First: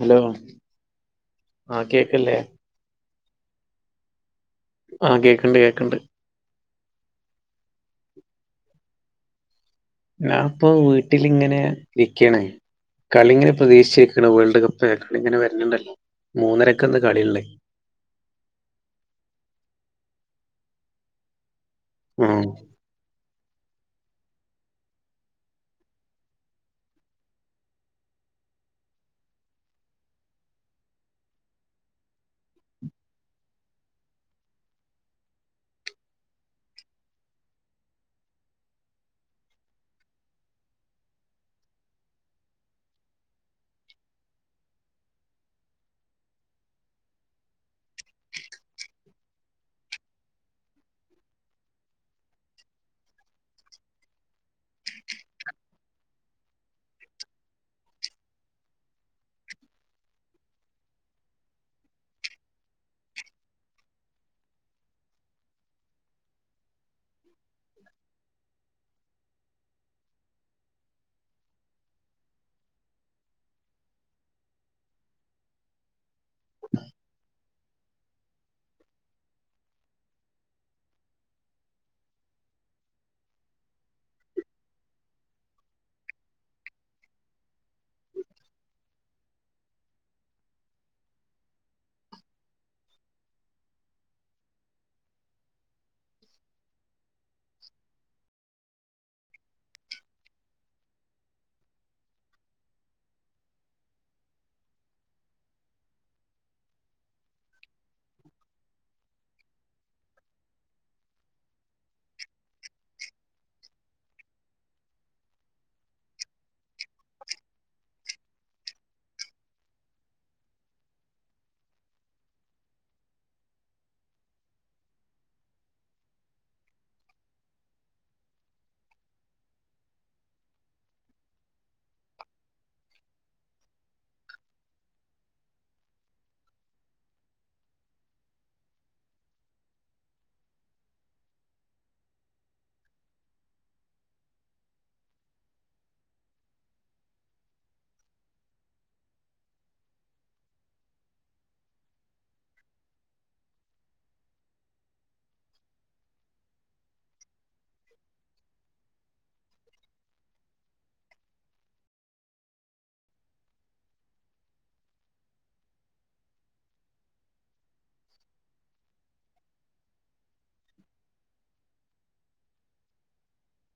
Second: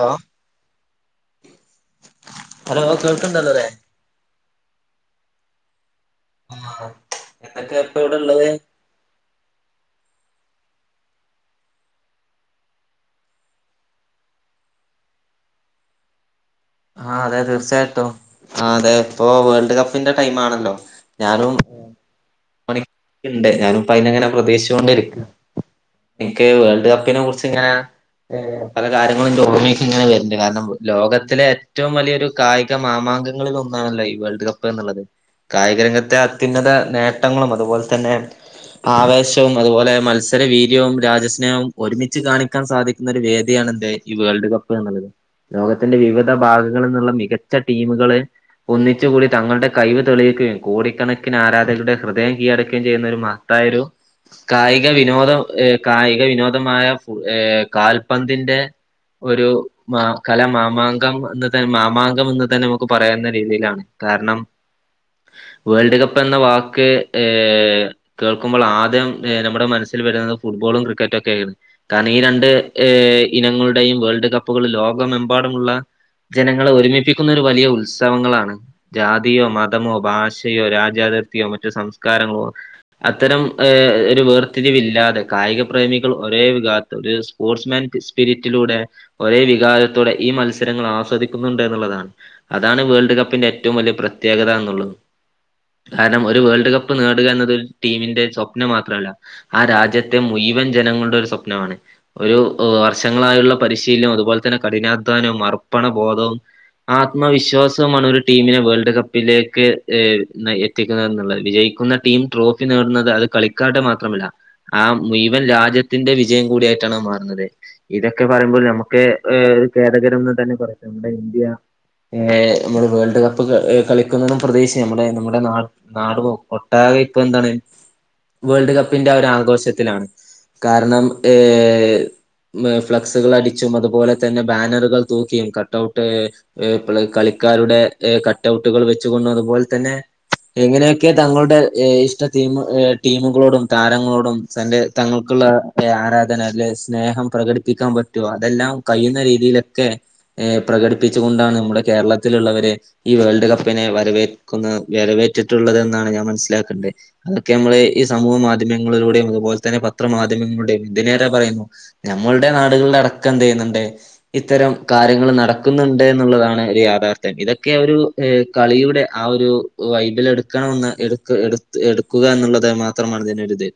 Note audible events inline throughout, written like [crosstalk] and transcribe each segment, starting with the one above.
Hello ആ കേക്ക്ണ്ല്ലേ? ണ്ടല്ലോലേ ആ കേക്ക്ണ്ട് കേക്ക്ണ്ട് ആഹ എന്തൊക്കെ ഇപ്പൊ ഇവിടെള്ളത് ഞാൻ ഇപ്പൊ വീട്ടിലിങ്ങനെ ഇരിക്കണേ കളിങ്ങനെ പ്രതീക്ഷിച്ചിരിക്കാണ് വേൾഡ് കപ്പ്ക്ക ഇങ്ങനെ വര്ണണ്ടല്ലോ ആ അതെ തീർച്ചയായിട്ടും. ആ അതെ ഇപ്പൊ വേൾഡ് കപ്പിന്റെ ടൈം ആണല്ലോ ഞാനും ഉം ഇണ്ട്. ഞാനുപ്പയിനങ്ങനെ പ്രതീക്ഷിച്ചുകൊണ്ടിരിക്ക, എനിക്ക് വേൾഡ് കപ്പിനെ കുറിച്ച് ഇങ്ങനെ ഏ പല കാര്യങ്ങളും ലോമൊക്ക ഇങ്ങനെ വരുന്നുണ്ട് കാരണം ലോകത്തിലെ ഏറ്റവും വലിയൊരു കായിക മാമാങ്കങ്ങളിൽ ഒന്നാണല്ലോ ഈ വേൾഡ് കപ്പ് എന്നുള്ളത് കായികരംഗത്തെ അത്യുന്നത നേട്ടങ്ങളും അതുപോലെ തന്നെ ആവേശവും അതുപോലെ മത്സരവീര്യവും രാജസ്നേഹവും ഒരുമിച്ച് കാണിക്കാൻ സാധിക്കുന്ന ഒരു വേദിയാണ് ഈ വേൾഡ് കപ്പ്ുള്ളത് ലോകത്തിന്റെ വിവിധ ഭാഗ നിള്ള മികച്ച ടീമ്കള് ഒന്നിച്ചുപോയി തങ്ങളുടെ കഴിവ് തെളിയിക്കുകയും കോടിക്കണക്കിന് ആരാധ ടെ ഹൃദയം കീഴടക്കുകയും ചെയ്യുന്ന ഒരു മഹത്തായോരു കായിക വിനോദം ഏ കായിക വിനോദമായ ഏ കാൽപന്തിന്റെ ഒരു മാ കല മാമാങ്കം ന്ന് മാമാങ്കം എന്ന് തന്നെ നമുക്ക് പറയാവുന്നരീതിയിലാണ് കാരണം വേൾഡ് കപ്പ് എന്ന വാക്ക് ഏ കേൾക്കുമ്പള് ആദ്യം നമ്മുടെ മനസ്സിൽ വരുന്നത്ഫുട്ബോളും ക്രിക്കറ്റൊക്കെണ് കാരണം ഈ രണ്ട് ഏ ഇനങ്ങളുടെയും വേൾഡ് കപ്പുകൾ ലോക ക മെമ്പാടുമുള്ള ജനങ്ങളെ ഒരുമിപ്പിക്കുന്ന ഒരു വലിയ ഉത്സവങ്ങളാണ് ജാതിയോ മതമോ ഭാഷയോ രാജാത യോ മറ്റു സംസ്കാരങ്ങളോ അത്തരം ഏ ഒരു വേർത്തിരിവില്ലാതെ കായിക പ്രമികൾ ഒരേ വിഗാരത്ത് ഒരു സ്പോർട്സ്മാൻ സ്പിരിറ്റിലൂടെ ഒരേ വികാരത്തോടെ ഈ മത്സരങ്ങൾ ആ സ്വദിക്കുന്നുണ്ട് ന്ന്ള്ളതാണ് അതാണ് വേൾഡ് കപ്പിന്റെ ഏറ്റവും വല്ല്യ പ്രത്യേകത എന്നുള്ളത് കാരണം ഒരു വേൾഡ് കപ്പ് നേടുക എന്നത് ടീമിന്റെ സ്വപ്നമാ ലല്ല ആ രാജ്യത്തെ മുയ്‌വൻ ജനങ്ങളുടെ ഒരു സ്വപ്നമാണ് ഒരു ഹ് വർഷങ്ങളായുള്ള പരിശ് ശീലം അത് പോലെ തന്നെ കഠിനാധ്വാനവും അർപ്പണ ബോധവും ആത്മവിശ്വാസമാണ് ഒരു ടീമിനെ വേൾഡ് കപ്പിലേക്ക് ഏ എത്തിക്ക്ന്നത് എന്ന്ള്ളത് വിജയി ക്കുന്നടീം ട്രോഫി നേടുന്നത് അത് കളിക്കാരുടെ മാത്രമല്ല ആ മുഴുവൻ രാജ്യത്തിന്റെ വിജയം കൂടി ട്ടാണ്‌മാറുന്നത് ഇതൊക്കെ പറയുമ്പോൾ നമുക്ക് ഏ കെഥകരം തന്നെ [unintelligible] നമ്മുടെ ഇന്ത്യ ഏ നമ്മള് വേൾഡ് കപ്പ് ഏ കളിക്കുന്നതും പ്രതീക്ഷ നമ്മുടെ നമ്മുടെ നാട് നാട് ഒട്ടാരെ ഇപ്പം എന്താണ് വേൾഡ് കപ്പിന്റെ ആ ഒരു ആഘോഷത്തിലാണ് കാരണം ഏ മ്മ് ഫ്ലെക്സുകൾ അടിച്ചും അതുപോലെ തന്നെ ബാനറുകൾ തൂക്കിയും കട്ടഔട്ട് ഹ് പ്ല കളിക്കാരുടെ എ കട്ട്ഔട്ടുകൾ വെച്ച് കൊണ്ട് അതുപോൽ തന്നെ എങ്ങനെയൊക്കെ തങ്ങളുടെ ഏ ഇഷ്ട ടീമ ഏ ടീമുകളോടും താരങ്ങളോടും സന്റെ തങ്ങൾക്ക് ഉള്ള ആരാധന ല്ലെ സ്നേഹം പ്രകടിപ്പിക്കാൻ പറ്റുവോ അതെല്ലാം കയ്യുന്ന രീതിയിലൊക്കെ ഏ പ്രകടിപ്പിച്ചു കൊണ്ടാണ് നമ്മള് കേരളത്തിലുള്ളവരെ ഈ വേൾഡ് കപ്പിനെ വരവേക്കുന്ന വരവേ റ്റിട്ടുള്ളതെന്നാണ് ഞാൻ മനസ്സിലാക്കണ്ടെ അതൊക്കെ മ്മള് ഈ സമൂഹ മാധ്യമങ്ങളിലൂടെയും അതുപോലെ തന്നെ പത്ര മാധ്യ നിങ്ങളുടെ എന്തിനേറെ പറയുന്നു ഞമ്മളുടെ നാടുകളുടെ അടക്കം എന്തെയ്യുന്നുണ്ട് ഇത്തരം കാര്യങ്ങൾ നടക്ക്ന്നുണ്ട് എന്നുള്ളതാണ് ഒരു യാഥാർഥ്യം ഇതൊക്കെ ഒരു ഏ കളിയുടെ ആ ഒരു വൈബിൽ എടുക്കണന്ന് എടുക് എടുത് എടുക്കുക എന്ന് ള്ളത് മാത്രമാണ് ഇതിനൊരിത്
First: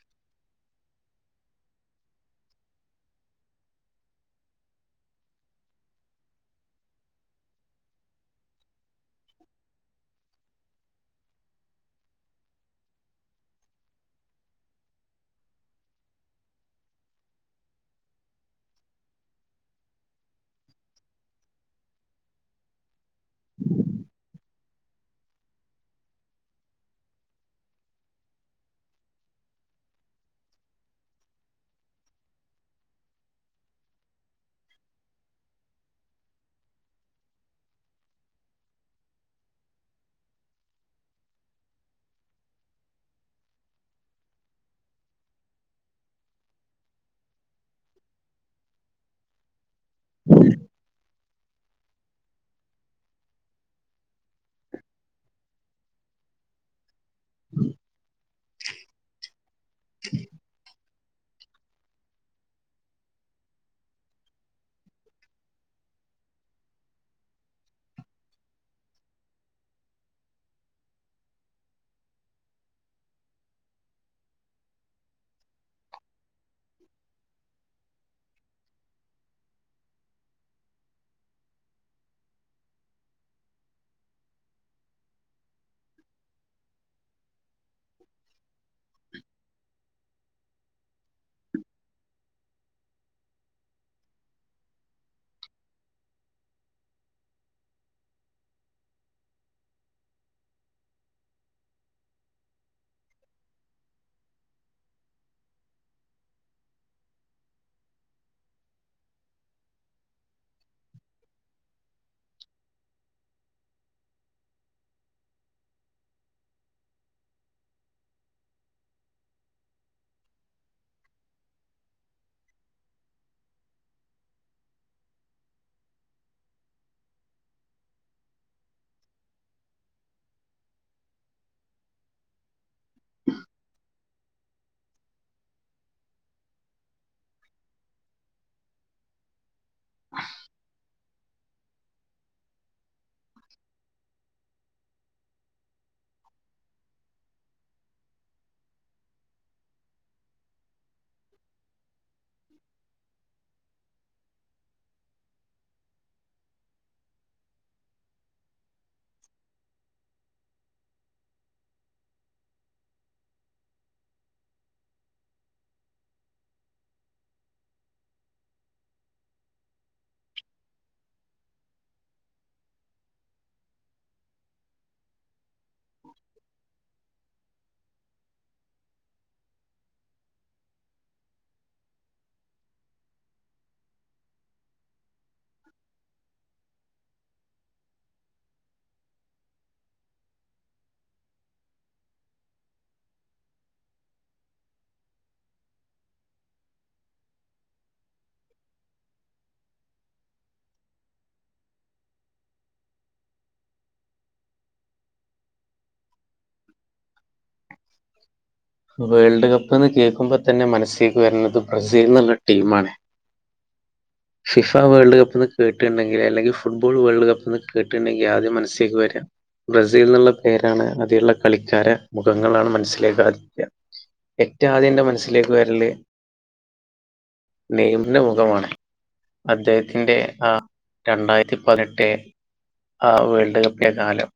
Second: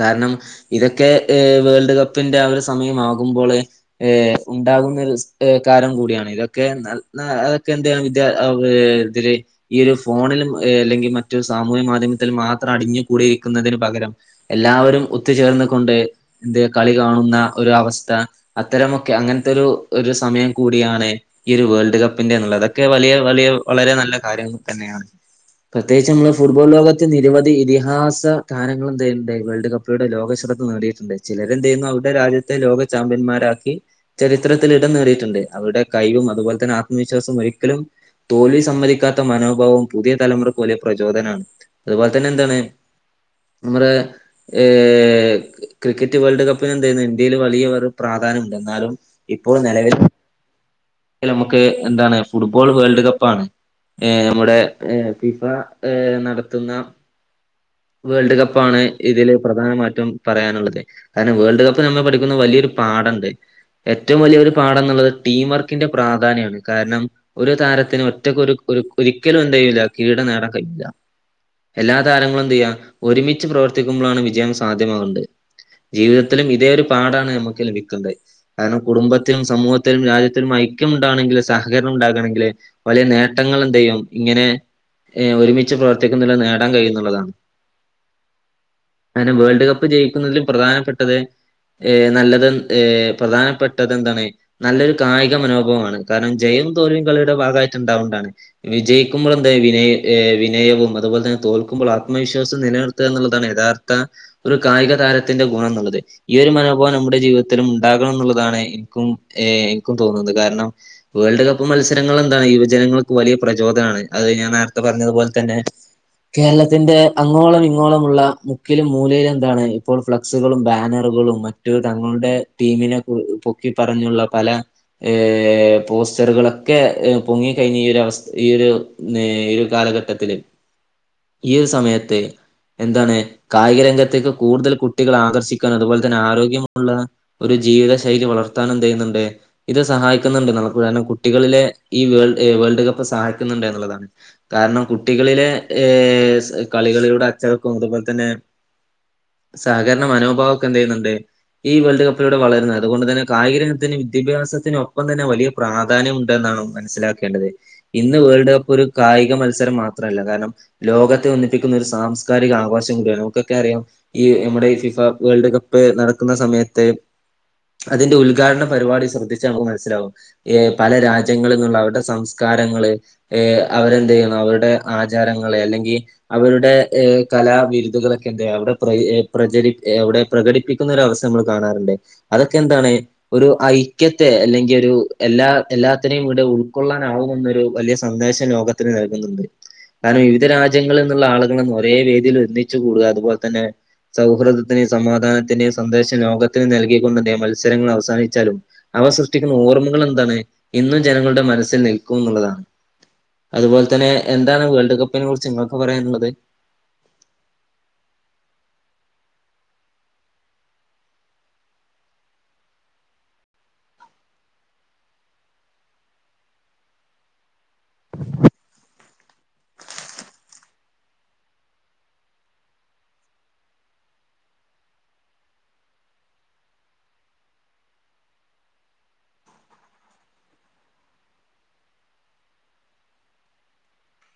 കാരണം ഇതൊക്കെ ഏ വേൾഡ് കപ്പിന്റെ ആ ഒരു സമയമാകുമ്പോള് ഏ ഉണ്ടാകുങ്ങൽ ഹേ ക്കാരം കൂടിയാണ് ഇതൊക്കെ [unintelligible] ഫോണിലുംഏ അല്ലെങ്കി മറ്റു സാമൂഹ്യ മാധ്യമത്തിൽ മാത്രം അടിഞ്ഞു കൂടിരിക്കുന്നതിന് പകരം എല്ലാവരും ഒത്തുചേർന്ന് കൊണ്ട് ന്ത് കളി കാണുന്ന ഒരു അവസ്ഥ അത്തരമൊക്കെ അങ്ങൻത്തെരു ഒരു സമയം കൂടിയാണ് ഈ ഒരു വേൾഡ് കപ്പിന്റെ ന്നുള്ളത് അതൊക്കെ വലിയ വലിയ വളരെ നല്ല കാര്യം തന്നെയാണ് പ്രത്യേകിച്ച് മ്മളെ ഫുട്ബോൾ ലോകത്ത് നിരവധി ഇതിഹാസ താരങ്ങളും ന്ത്യ്യിണ്ട് വേൾഡ് കപ്പിലൂടെ ലോക ശ്രെ ദ്ധ നേടിയിട്ട്ണ്ട് ചിലരെന്ത് യ്യുന്നു അവർടെ രാജ്യത്തെ ലോക ചാമ്പ്യന്മാരാക്കി ചരിത്ര ത്തിലിടം നേടിട്ട്ണ്ട് അവർടെ കൈയ്യും അതുപോലെ തന്നെ ആത്മവിശ്വാസവും ഒരിക്കലും തോൽവി സമ്മതിക്കാത്ത മനോ ഭവും പുതിയ തലമുറക്കൊരു പ്രചോദനാണ് അതുപോലെ തന്നെ എന്താണ് നമ്മുടെ ഏ ക്രിക്കറ്റ് വേൾഡ് കപ്പിന് എന്തയ്യ്ണ് ഇന്ത്യയില് വലിയ പ്രാ പ്ലാനുണ്ട് എന്നാലും ഇപ്പോൾ നെലവിൽ ക്ക് എന്താണ് ഫുട്ബോൾ വേൾഡ് കപ്പാണ് ഏ നമ്മുടെ ഏ ഫിഫ ഏ നടത്തുന്ന ഉം വേൾഡ് കപ്പാണ് ഇതില് പ്രധാനമായ്‌ട്ടും പറയാനുള്ളത് കാരണം വേൾഡ് കപ്പ് നമ്മൾ പഠിക്കുന്ന വലിയൊരു പാടണ്ട് ഏറ്റവും വല്ല്യ രു പാഠം ന്നുള്ളത് ടീം വർക്കിന്റെ പ്രാധാന്യാണ് കാരണം ഒരു താരത്തിന് ഒറ്റക്ക്‌ ഒരു ഒരു ഒരിക്കലും എന്ത്‌യ്യൂല്ല കിരീടം നേടാൻ കയ്യൂല്ല എല്ലാ താരങ്ങളും എന്തിയ്യ ഒരുമിച്ച് പ്രവർത്തിക്കുമ്ബ്ലാണ് വിജയം സാധ്യമാകണ്ടത് ജീവിതത്തിലും ഇതേ ഒരു പാടാണ് നമുക്ക് ലഭിക്കണ്ട കാരണം കുടുംബത്തിലും സമൂഹത്തിലും രാജ്യത്തിലും ഐക്യം ഉണ്ടാണങ്കിൽ സഹകരണം ഉണ്ടാകണമെങ്കില് വലിയ നേട്ടങ്ങ ങ്ങളെന്തെയ്യും ഇങ്ങനെ എ ഒരുമിച്ച് പ്രവർത്തിക്കുന്നല് നേടാൻ കഴിയുന്ന്ള്ളതാണ് [inaudible] അങ്ങനെ വേൾഡ് കപ്പ് ജയിക്കുന്നതിലും പ്രധാനപ്പെട്ടത് ഏ നല്ലത് ഏ പ്രധാനപ്പെട്ടതെന്താണ് നല്ലൊരു കായിക മനോഭവമണ് കാരണം ജയോം തോൽവിയും കളിയുടെ ഭാഗായിട്ട് ണ്ടാവണ്ട ണ് വിജയിക്കുമ്പോള് എന്ത്‌ വിനയവും അതുപോലെ തന്നെ തോൽക്കുമ്പോൾ ആത്മവിശ്വാസം നിലനിർത്താന്ന് ള്ളതാണ് യഥാർത്ഥ ഒരു കായിക താരത്തിന്റെ ഗുണം ന്നുള്ളത് ഈ ഒരു മനോഭാവം നമ്മുടെ ജീവിതത്തിലും ണ്ടാകണം ന്നുള്ളതാണ് ഇൻക്കും ഏ ഇൻക്കും തോന്ന്ണത് കാര്ണം വേൾഡ് കപ്പ് മത്സരങ്ങൾ എന്താണ് യുവജന ങ്ങൾക്ക് വലിയ പ്രചോദനാണ് അത് ഞാൻ നേര്ത്ത പർഞ്ഞതുപോൽ തന്നെ കേരളത്തിന്റെ അങ്ങോളമിങ്ങോളമുള്ള മുക്കിലും മൂലയിലും ന്താണ് ഇപ്പോൾ ഫ്ലക്സുകളും ബാനറും കളും മറ്റു തങ്ങളുടെ ടീമിനെ പൊക്കി പറഞ്ഞുള്ള പല ഏ പോസ്റ്ററുകളൊക്കെ പൊങ്ങി കഴിഞ് ഈ ഒരു അവസ് ഈ ഒരു ഒരു കാല ലഘട്ടത്തില് ഈ ഒര് സമയത്ത് എന്താണ് കായികരംഗത്തേക്ക് കൂടുതൽ കുട്ടികളെ ആകർഷിക്കാണ് അതുപോൽ തന്നെ ആരോഗ്യമുള്ള ഒരു ജീവിത ശൈലി വളർത്താനും ന്തെയ്ന്ന്ണ്ട് ഇത് സഹായിക്ക്‌ന്ന്ണ്ട് ള്ള പ്പുദാഹര്ണം കു ട്ടികളിലെ ഈ വേൾ വേൾഡ് കപ്പ് സഹായിക്ക്‌ന്ന്ണ്ട് ന്ന്ള്ളതാണ് കാര്ണം കുട്ടികളിലെ ഏ സ് കളികളിലൂടെ അച്ചടക്കോം അതുപോൽ തന്നെ സഹകരണ മനോഭാവൊക്കെ എന്തെയ്ന്ന്ണ്ട് ഈ വേൾഡ് കപ് ലൂട വളര്ന്ന അതുകൊണ്ട് തന്നെ കായികരങ്കത്തിന് വിദ്യാഭ്യസത്തിനൊപ്പം തന്നെ വലിയ പ്രാധാന്യം ഉണ്ടെന്നാണ് മനസ്സിലാക് ക്കെണ്ടത് ഇന്ന് വേൾഡ് കപ്പ് ഒരു കായിക മത്സരം മാത്രല്ല കാരണം ലോകത്തെ ഒന്നിപ്പിക്കുന്ന ഒരു സാം സ്കാരിക ആകോശം കെ നമുക്കൊക്കെ അറിയാം ഈ നമ്മുടെ ഈ ഫിഫ വേൾഡ് കപ്പ് നടക്ക്‌ന്ന സമയത്ത് [inaudible] അതിന്റെ ഉൽഘാടന പരിപാടി ശ്രദ്ധിച്ച നമ്ക്ക് മൻസ്സിലാവും ഏ പല രാജ്യങ്ങളിൽ ന്നുള്ള അവര്ടെ സംസ്കാരങ്ങ ങ്ങള് എ അവരെന്തെയ്യണ അവരുടെ ആചാരങ്ങള് അല്ലെങ്കി അവരുടെ കലാ വിരുദുകളൊക്കെന്തെയ്യാ അവിടെ പ്ര പ്രചരി അവിടെ പ്രകടിപ്പിക്കുന്ന ഒര അവസ നമ്മള് കാണാറുണ്ട് അതൊക്കെ എന്താണ് ഒരു ഐക്യത്തെ അല്ലെങ്കി ഒരു എല്ലാ എല്ലാത്തിനെയും ഇവ്ടെ ഉൾക്കൊള്ളാന ആവുമെന്നൊരു വലിയ സന്ദേശം ലോകത്തിന് നൽകുന്നുണ്ട് കാരണം വിവിധ രാജ്യങ്ങളി ന്നുള്ള ആളുകളും ഒരേ വേദിയിൽ ഒന്നിച്ചു കൂടുക അതുപോൽ തന്നെ സൗഹൃദത്തിന് സമാധാനത്തിന് സന്ദേശം ലോകത്തിന് നൽക് കി ക്കൊണ്ട്ന്തേ മത്സരങ്ങള് അവസാനിച്ചാലും അവ സൃഷ്ടിക്കുന്ന ഓർമ്മകൾ എന്താണ് ഇന്നും ജനങ്ങളുടെ മനസ്സിൽ നി നിക്കും ന്നുള്ളതാണ് അതുപോൽതന്നെ എന്താണ് വേൾഡ് കപ്പിനെ കുറിച്ച് ങ്ങക്ക് പറയാൻള്ളത് [inaudible] വേൾഡ് കപ്പ്ന്ന് കേക്കുമ്പോ തന്നെ മനസ്സീക്ക് വരുന്നത് ബ്രസീൽ ന്നുള്ള ടീം ആണ് ഫിഫ വേൾഡ് കപ്പ്ന്ന് കേട്ട്ണ്ടെങ്കില് അല്ലെങ്കി ഫുട്ബോൾ വേൾഡ് കപ്പ് ന്ന് കേട്ടിണ്ടെങ്കി ആദ്യം മനസ്സേക്ക് വെര ബ്രസീൽന്നുള്ള പേരാണ് അതീള്ള കളിക്കാര മുഖങ്ങളാണ് മൻസ്സിലേകാ ദ്യ എറ്റൊ ആദ്യം ന്റെ മൻസ്സിലേക്ക് വെര്ല് നെയമ്ന്റെ മുഖമാണ് അദ്ദേഹത്തിന്റെ ആ രണ്ടായിരത്തി പതിനെട്ട് ആ വേൾഡ് കപ്പിലെ കാലം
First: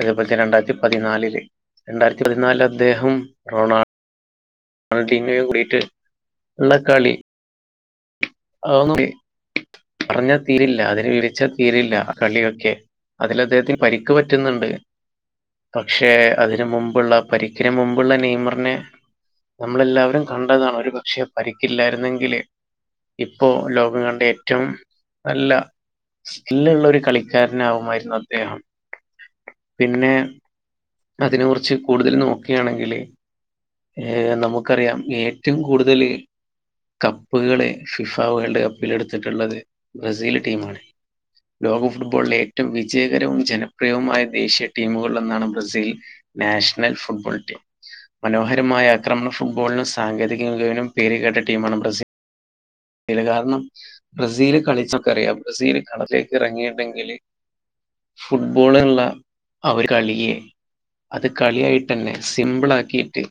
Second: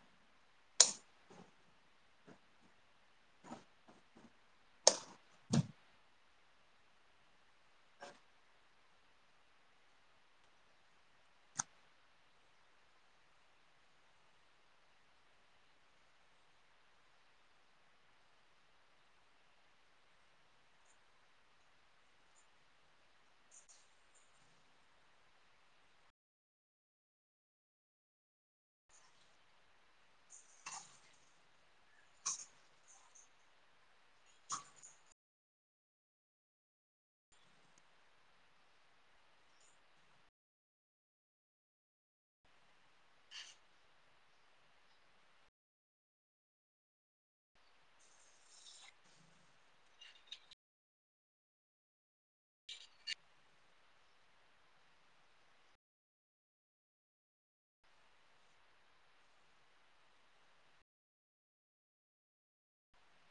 അതേപോൽ തെ രണ്ടാര്ത്തി പതിനാലില് രണ്ടായിര്ത്തി പതിനാലില് അദ്ദേഹം റൊണാൾ ടീമി കൂടിട്ട് ള്ളകളി അവൊന്നും പർഞ്ഞാ തീരില്ല അതിന് വിരിച്ച തീരില്ല ആ കളിയൊക്കെ അതിൽ അദ്ദേഹത്തിന് പരിക്ക്‌ പറ്റ്ന്ന്ണ്ട് പക്ഷെ അതിന് മുമ്പുള്ള പരിക്കിന് മുമ്പുള്ള നെയമർനെ നമ്മളെല്ലാവരും കണ്ടതാണ് ഒരു പക്ഷെ പരിക്കില്ലായിര്ന്നെങ്കില് ഇപ്പോ ലോകം കണ്ട ഏറ്റോം നല്ല സ്കില്ലുള്ള ഒരു കളിക്കാരനാ കുമായിരുന്നു അദ്ദേഹം പിന്നെ അതിനെ കുറിച്ച് കൂടുതൽ നോക്കെയാണെങ്കില് ഏ നമുക്കറിയാം ഏറ്റവും കൂടുതല് കപ്പുകളെ ഫിഫ വേൾഡ് കപ്പിലെടുത്തിട്ടുള്ളത് ബ്രസീല് ടീമാണ് ലോക ഫുട്ബോൾലെ ഏറ്റവും വിജയകരവും ജനപ്രിയവുമായ ദേശീയ ടീമുകളിലൊന്നാണ് ബ്രസീൽ നാഷ്ണൽ ഫുട്ബോൾ ടീം മനോഹരമായ ആക്രമണം ഫുട്ബോളിനും സാങ്കേതിക മികവിനും പേര്കേട്ട ടീമാണ് ബ്രസീൽ ഇത് കാരണം ബ്രസീല് കളിച്ചൊക്കറിയാം ബ്രസീല് കളത്തേക്ക് ഇറങ്ങീട്ടെങ്കില് ഫുട്ബോളുള്ള ആഒര് കളിയെ അത് കളിയായിട്ടന്നെ സിംപിളാക്കീട്ട്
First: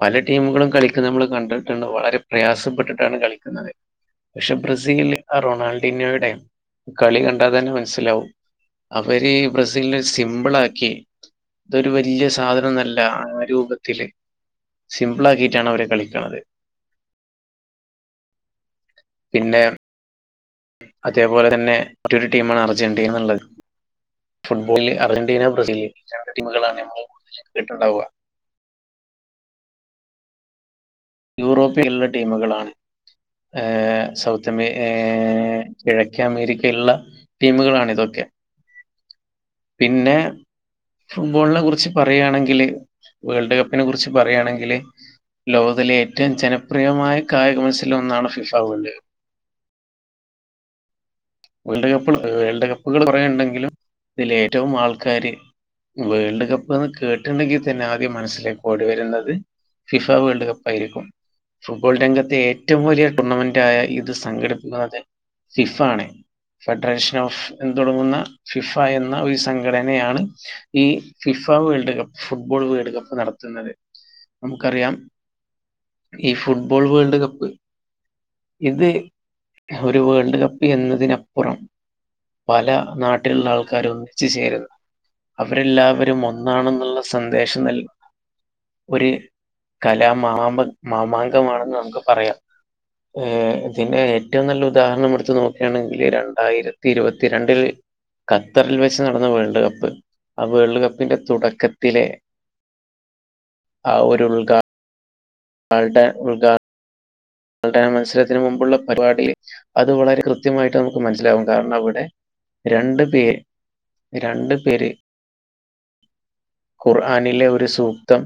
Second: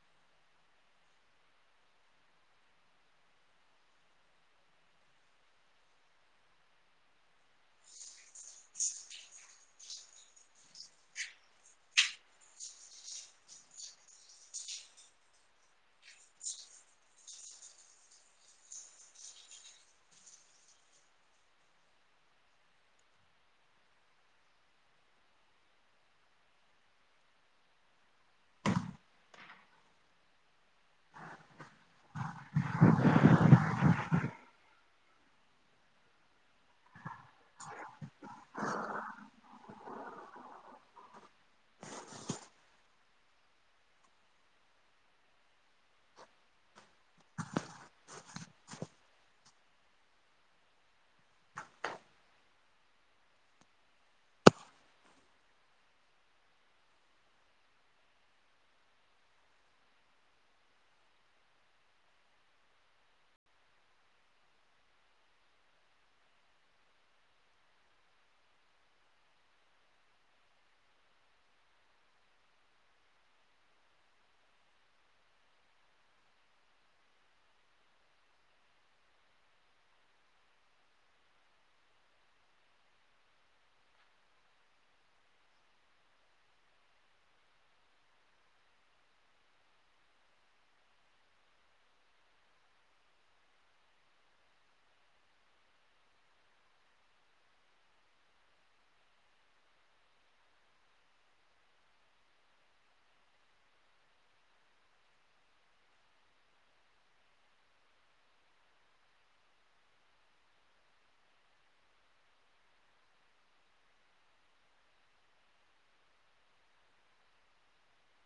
പല ടീമുകളും കളിക്കുന്നത് നമ്മള് കണ്ടിട്ടുണ്ടാവും വളരെ പ്രയാസപ്പെട്ടിട്ടാണ് കളിക്കുന്നത് പക്ഷെ ബ്രസീല് അ റൊണാൾടീംന്നോടെ കളി കണ്ടാതന്നെ മനസ്സിലാവും അവര് ബ്രസീൽനെ സിമ്പിളാക്കി ഇതൊരു വലൃയ സാധനൊല്ല ആ രൂപത്തില് സിംപിളാക്കീട്ടാണ് അവര് കളിക്കണത് പിന്നെ അതേപോലെതന്നെ റ്റൊരു ടീമാണ് അർജന്റീനന്നുള്ളത് ഫുട്ബോളില് അർജന്റീന ബ്രസീല് ടീമുകളാണ് [unintelligible] ണ്ടാവുക [inaudible] യൂറോപ്പിലുള്ള ടീമുകളാണ് ഏ സൗത്തമേ ഏ കിഴക്കമേരിക്കെലുള്ള ടീമുകളാണ് ഇതൊക്കെ പിന്നെ ഫുട്ബോളിനെ കുറിച്ച് പറയാണെങ്കില് വേൾഡ് കപ്പിനെ കുറിച്ച് പറയാണെങ്കില് ലോകത്തിലേ റ്റം ജനപ്രിയമായ കായിക മത്സര ലൊന്നാണ് FIFA world world cup world കപ്പുകൾ കുറേണ്ടെങ്കിലും ഇതിലേറ്റവും ആൾക്കാര് വേൾഡ് കപ്പ്ന്ന് കേട്ട്ണ്ടെങ്കി തന്നെ ആദ്യം മനസ്സിലേക്കോടി വരുന്നത് ഫിഫ വേൾഡ് കപ്പായിരിക്കും ഫുട്ബോൾ രംഗത്തേറ്റവും വലിയ ടൂർണമെന്റായ ഇത് സംഘടിപ്പിക്കുന്നത് ഫിഫാണ്. ഫെഡറേഷൻ ഓഫ് എൻ തൊടങ്ങുന്ന ഫിഫ എന്ന ഒരു സംഘടനയാണ് ഈ ഫി ഫിഫ വേൾഡ്കപ്പ് ഫുട്ബോൾ വേൾഡ്കപ്പ് നടത്തുന്നത് നമുക്കറിയാം ഈ ഫുട്ബോൾ വേൾഡ്കപ്പ് ഇത് ഒരു വേൾഡ്കപ്പ് എന്നതിനപ്പുറം പല നാട്ടില്ള്ള ആൾക്കാര് ഒന്നിച്ചു ചേരുന്ന അവരെല്ലാവരും ഒന്നാണെന്നുള്ള സന്ദേശം നൽകുന്ന ഒരു കലാ മാമ് മാമാങ്കമാണെന്ന് നമുക്ക് പറയാം ഏഹ് ഇതിൻ്റെ ഏറ്റവും നല്ല ഉദാഹരണമെടുത്ത് നോക്കാണെ ങ്കി രണ്ടായിരത്തി ഇരുവത്തിരണ്ട്ല് ഖത്തറിൽ വെച്ച് നടന്ന വേൾഡ് കപ്പ് ആ വേൾഡ്കപ്പിന്റെ തുടക്കത്തിലെ ആ ഒരുൽഘാ അവ്ടെ ഉദാ പ്രധാന മത്സരത്തിന് മുമ്പുള്ള പരിപാടിയിൽ അത് വളരെ കൃത്യമായിട്ട് നമുക്ക് മനസ്സിലാകും കാരണവിടെ രണ്ട്പേർ രണ്ട്പേര് ഖുർആനിലെ ഒരു സൂക്തം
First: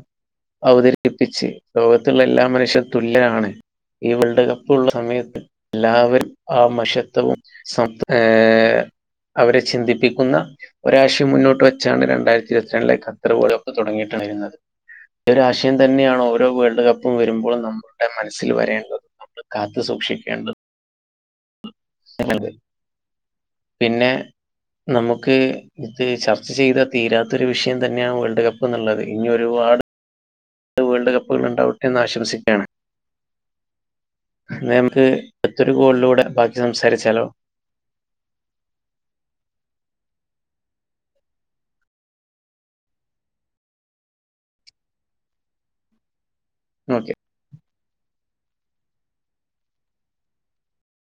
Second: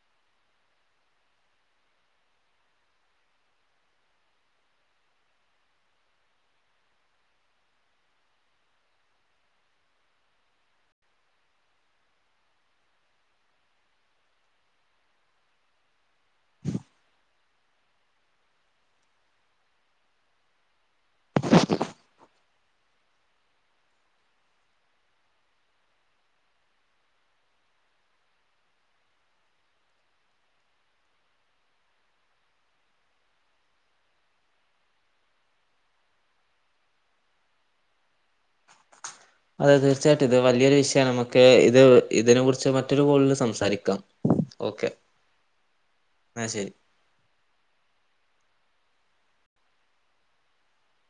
അവതരിപ്പിച്ച് ലോകത്തുള്ള എല്ലാ മനുഷ്യർ തുല്യരാണ് ഈ വേൾഡ് കപ്പുള്ള സമയത്ത് എല്ലാവരും ആ മഷത്വവും സത് ഏഹ് അവരെ ചിന്തിപ്പിക്കുന്ന ഒരാശയം മുന്നോട്ട് വെച്ചാണ് രണ്ടായിരത്തിരുപത്തിരണ്ടിലെ ഖത്തർ വേൾഡ് കപ്പ് തുടങ്ങീട്ടു റയുന്നത് ഒരാശയം തന്നെയാണ് ഓരോ വേൾഡ് കപ്പും വരുമ്പോഴും നമ്മുടെ മന മനസ്സിൽ വരേണ്ടത് നമ്മൾ കാത്തു സൂക്ഷിക്കേണ്ടത് ചെലത് പിന്നെ നമുക്ക് ഇത് ചർച്ച ചെയ്താ തീരാത്തൊരു വിഷയം തന്നെയാണ് വേൾഡ് കപ്പ് എന്നുള്ളത് ഇനിയൊരുപാ പാട് വേൾഡ് കപ്പുകളുണ്ടാകട്ടെ എന്നാശംസിക്കുകയാണ്. എന്നാ നമുക്ക് മറ്റൊരു കോളിലൂടെ ബാക്കി സംസാരിച്ചാലോ അതെ തീർച്ചയായിട്ടും ഇത് വലിയൊരു വിഷയമാണ്, നമുക്ക് ഇത് ഇതിനെ കുറിച്ച് മറ്റൊരു കോളിൽ സംസാരിക്കാം. ഓക്കെ ഇന്നാ ശരി